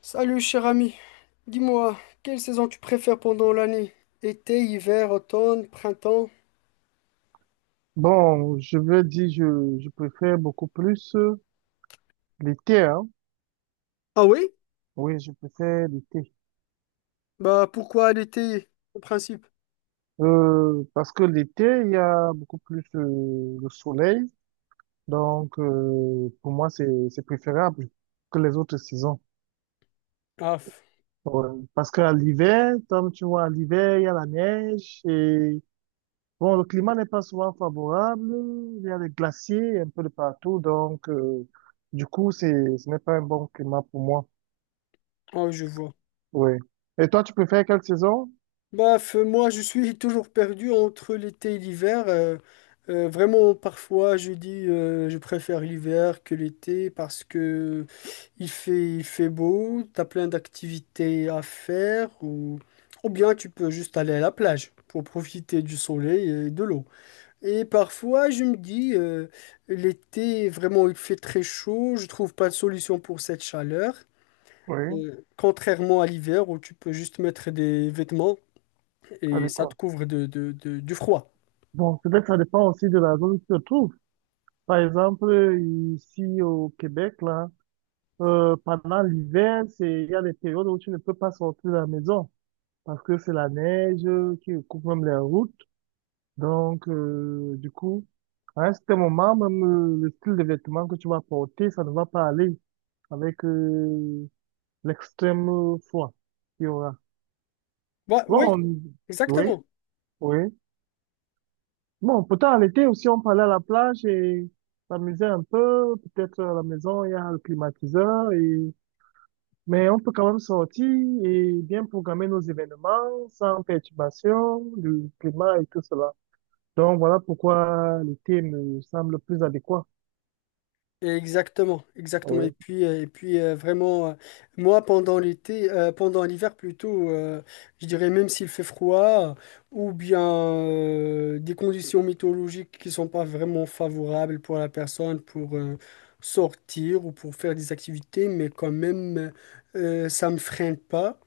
Salut cher ami, dis-moi, quelle saison tu préfères pendant l'année? Été, hiver, automne, printemps? Bon, je veux dire, je préfère beaucoup plus l'été, hein. Ah oui? Oui, je préfère l'été. Bah pourquoi l'été, en principe? Parce que l'été, il y a beaucoup plus le soleil. Donc, pour moi, c'est préférable que les autres saisons. Ah, f- Ouais. Parce qu'à l'hiver, comme tu vois, à l'hiver, il y a la neige et bon, le climat n'est pas souvent favorable. Il y a des glaciers un peu de partout. Donc, du coup, ce n'est pas un bon climat pour moi. ah, je vois. Oui. Et toi, tu préfères quelle saison? Moi je suis toujours perdu entre l'été et l'hiver. Vraiment parfois je dis je préfère l'hiver que l'été parce que il fait beau, t'as plein d'activités à faire ou bien tu peux juste aller à la plage pour profiter du soleil et de l'eau. Et parfois, je me dis, l'été, vraiment, il fait très chaud, je trouve pas de solution pour cette chaleur. Oui, Contrairement à l'hiver où tu peux juste mettre des vêtements à et ça te couvre du froid. Bon, peut-être ça dépend aussi de la zone où tu te trouves. Par exemple, ici au Québec, là, pendant l'hiver, il y a des périodes où tu ne peux pas sortir de la maison parce que c'est la neige qui coupe même les routes. Donc, du coup, à un certain moment, même le style de vêtements que tu vas porter, ça ne va pas aller avec l'extrême froid qu'il y aura. Ouais, Bon, oui, on... Oui, exactement. oui. Bon, pourtant, en été aussi, on parlait à la plage et s'amusait un peu. Peut-être à la maison, il y a le climatiseur et, mais on peut quand même sortir et bien programmer nos événements sans perturbation du climat et tout cela. Donc, voilà pourquoi l'été me semble plus adéquat. Exactement, exactement. Et Oui. puis, euh, et puis euh, vraiment, euh, moi, pendant l'hiver plutôt, je dirais même s'il fait froid, euh, ou bien des conditions météorologiques qui sont pas vraiment favorables pour la personne pour sortir ou pour faire des activités, mais quand même, ça me freine pas.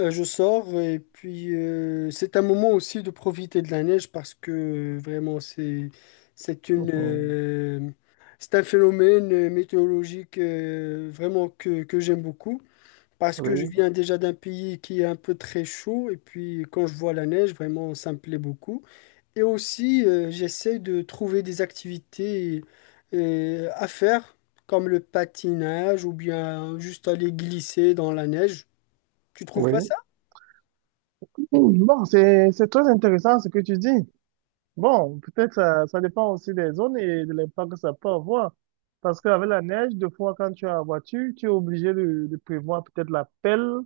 Je sors et puis c'est un moment aussi de profiter de la neige parce que vraiment c'est une Mhm. euh, c'est un phénomène météorologique vraiment que j'aime beaucoup parce que je Oui. viens déjà d'un pays qui est un peu très chaud et puis quand je vois la neige vraiment ça me plaît beaucoup et aussi j'essaie de trouver des activités à faire comme le patinage ou bien juste aller glisser dans la neige. Tu trouves Oui. pas ça? Bon, c'est très intéressant ce que tu dis. Bon, peut-être ça dépend aussi des zones et de l'impact que ça peut avoir. Parce qu'avec la neige, des fois, quand tu as la voiture, tu es obligé de prévoir peut-être la pelle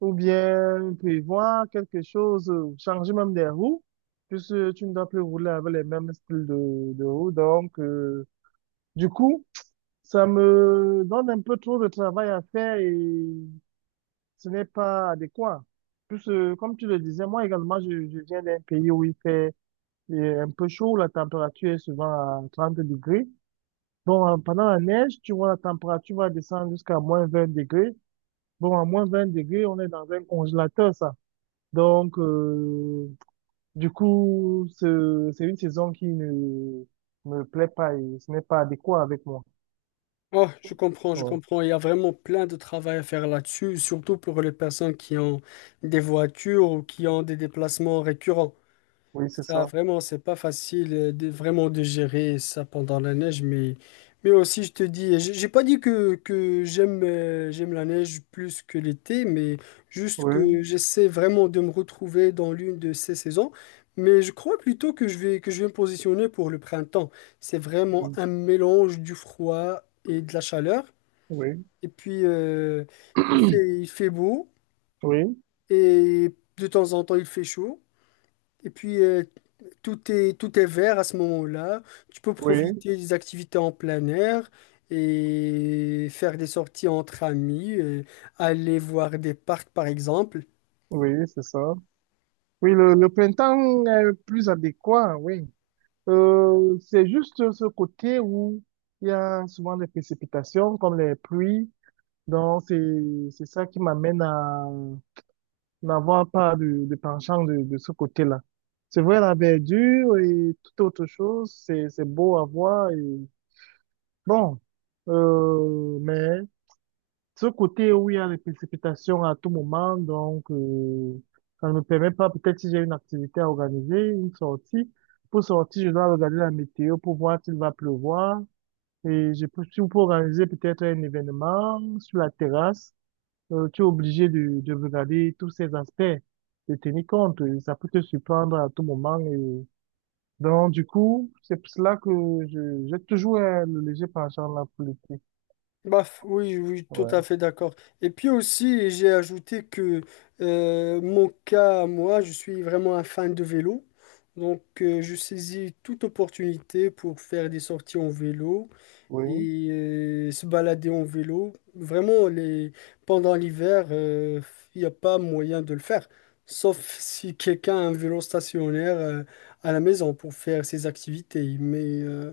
ou bien prévoir quelque chose, changer même des roues, puisque tu ne dois plus rouler avec les mêmes styles de roues. Donc, du coup, ça me donne un peu trop de travail à faire et ce n'est pas adéquat. Puisque, comme tu le disais, moi également, je viens d'un pays où il fait il est un peu chaud, la température est souvent à 30 degrés. Bon, pendant la neige, tu vois, la température va descendre jusqu'à moins 20 degrés. Bon, à moins 20 degrés, on est dans un congélateur, ça. Donc, du coup, c'est une saison qui ne me plaît pas et ce n'est pas adéquat avec moi. Oh, je comprends, je Ouais. comprends. Il y a vraiment plein de travail à faire là-dessus, surtout pour les personnes qui ont des voitures ou qui ont des déplacements récurrents. Oui, c'est Ça, ça. vraiment, c'est pas facile vraiment de gérer ça pendant la neige, mais aussi, je te dis, j'ai pas dit que j'aime j'aime la neige plus que l'été, mais juste Oui, que j'essaie vraiment de me retrouver dans l'une de ces saisons. Mais je crois plutôt que je vais me positionner pour le printemps. C'est vraiment oui, un mélange du froid et de la chaleur. oui, Et puis, il fait beau oui, et de temps en temps, il fait chaud. Et puis, tout est vert à ce moment-là. Tu peux oui, profiter des activités en plein air et faire des sorties entre amis, aller voir des parcs par exemple. oui, c'est ça. Oui, le printemps est plus adéquat, oui. C'est juste ce côté où il y a souvent des précipitations comme les pluies. Donc, c'est ça qui m'amène à n'avoir pas de penchant de ce côté-là. C'est vrai, la verdure et toute autre chose, c'est beau à voir et bon. Mais ce côté où il y a des précipitations à tout moment, donc ça ne me permet pas, peut-être si j'ai une activité à organiser, une sortie, pour sortir, je dois regarder la météo pour voir s'il va pleuvoir. Et je peux, si on peut organiser peut-être un événement sur la terrasse, tu es obligé de regarder tous ces aspects, de tenir compte. Et ça peut te surprendre à tout moment. Et donc, du coup, c'est pour cela que j'ai toujours le léger penchant là pour l'été. Baf, oui, oui, tout Ouais. à fait d'accord. Et puis aussi, j'ai ajouté que mon cas, moi, je suis vraiment un fan de vélo. Donc, je saisis toute opportunité pour faire des sorties en vélo. Oui, Et se balader en vélo. Pendant l'hiver, il n'y a pas moyen de le faire. Sauf si quelqu'un a un vélo stationnaire à la maison pour faire ses activités. Mais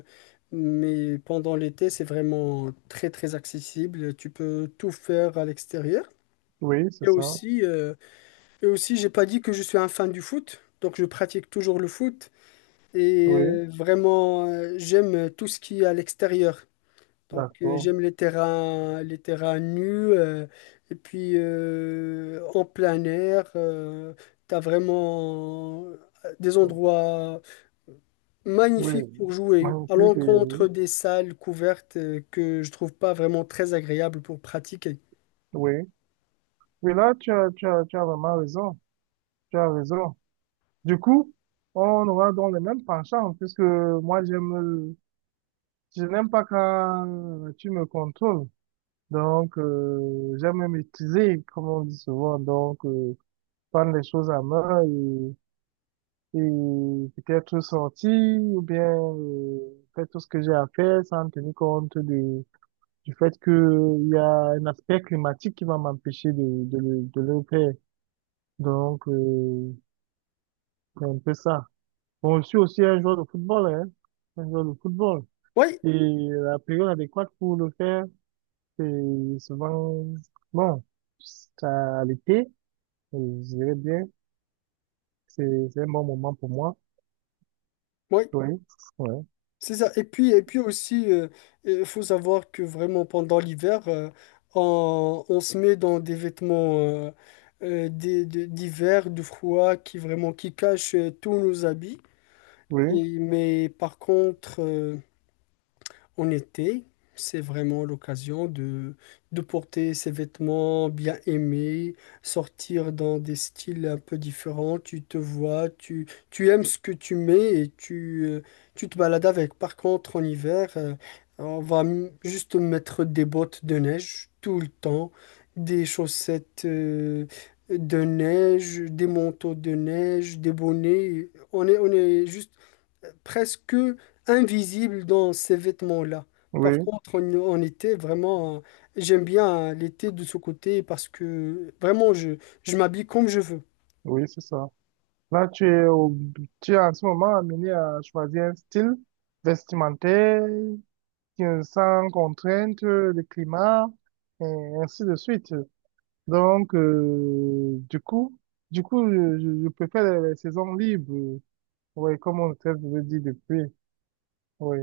mais pendant l'été, c'est vraiment très, très accessible. Tu peux tout faire à l'extérieur. oui, c'est Et ça. aussi, euh, et aussi, j'ai pas dit que je suis un fan du foot. Donc, je pratique toujours le foot. Et Oui. euh, vraiment, euh, j'aime tout ce qui est à l'extérieur. Donc, D'accord. j'aime les terrains nus. euh, et puis en plein air, t'as vraiment des Bon. endroits Oui, magnifiques pour jouer, à magnifique. Et l'encontre Oui, des salles couvertes que je trouve pas vraiment très agréables pour pratiquer. oui, Oui, là, tu as vraiment raison. Tu as raison. Du coup, on aura donc les mêmes penchants, puisque moi, je n'aime pas quand tu me contrôles. Donc, j'aime me maîtriser, comme on dit souvent. Donc, prendre les choses à main et peut-être sortir ou bien faire tout ce que j'ai à faire sans tenir compte de du fait que il y a un aspect climatique qui va m'empêcher de le faire. Donc, c'est un peu ça. Bon, je suis aussi un joueur de football, hein, un joueur de football. Oui, Et la période adéquate pour le faire, c'est souvent, bon, c'est à l'été, je dirais bien, c'est un bon moment pour moi. oui. Oui, oui, C'est ça. Et puis aussi, il faut savoir que vraiment pendant l'hiver, on se met dans des vêtements d'hiver, de froid, qui vraiment qui cachent tous nos habits. oui, Et, mais par contre, en été, c'est vraiment l'occasion de porter ses vêtements bien aimés, sortir dans des styles un peu différents. Tu aimes ce que tu mets et tu te balades avec. Par contre, en hiver, on va juste mettre des bottes de neige tout le temps, des chaussettes de neige, des manteaux de neige, des bonnets. On est juste presque invisible dans ces vêtements-là. Par oui, contre, en, en été, vraiment, j'aime bien l'été de ce côté parce que vraiment, je m'habille comme je veux. oui, c'est ça. Là, tu es en ce moment amené à choisir un style vestimentaire sans contrainte, le climat, et ainsi de suite. Donc, du coup, je préfère les saisons libres. Oui, comme on peut le dit depuis. Oui,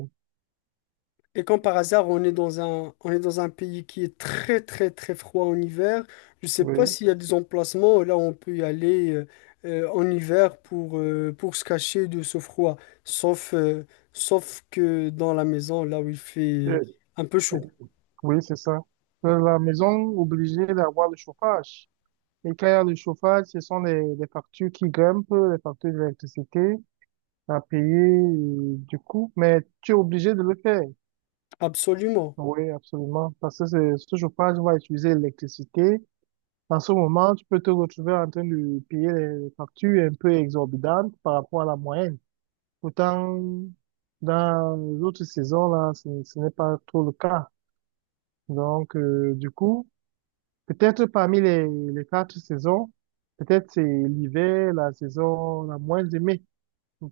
Et quand par hasard, on est dans un pays qui est très, très, très froid en hiver, je ne sais oui, pas s'il y a des emplacements là où on peut y aller en hiver pour se cacher de ce froid. Sauf, euh, Sauf que dans la maison, là où il fait Euh, un peu euh, chaud. oui, c'est ça. Dans la maison obligée d'avoir le chauffage. Et quand il y a le chauffage, ce sont les factures qui grimpent, les factures d'électricité à payer, et du coup, mais tu es obligé de le faire. Absolument. Oui, absolument. Parce que ce chauffage va utiliser l'électricité. Dans ce moment, tu peux te retrouver en train de payer des factures un peu exorbitantes par rapport à la moyenne. Pourtant, dans les autres saisons, là, ce n'est pas trop le cas. Donc, du coup, peut-être parmi les 4 saisons, peut-être c'est l'hiver, la saison la moins aimée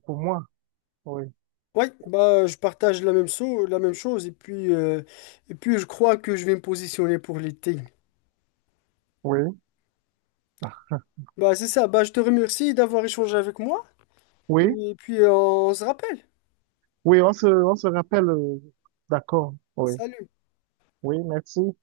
pour moi. Oui, Oui, bah, je partage la même chose et puis je crois que je vais me positionner pour l'été. oui, Bah, c'est ça, bah, je te remercie d'avoir échangé avec moi oui, et puis on se rappelle. oui, on se rappelle. D'accord, oui, Salut. oui, merci.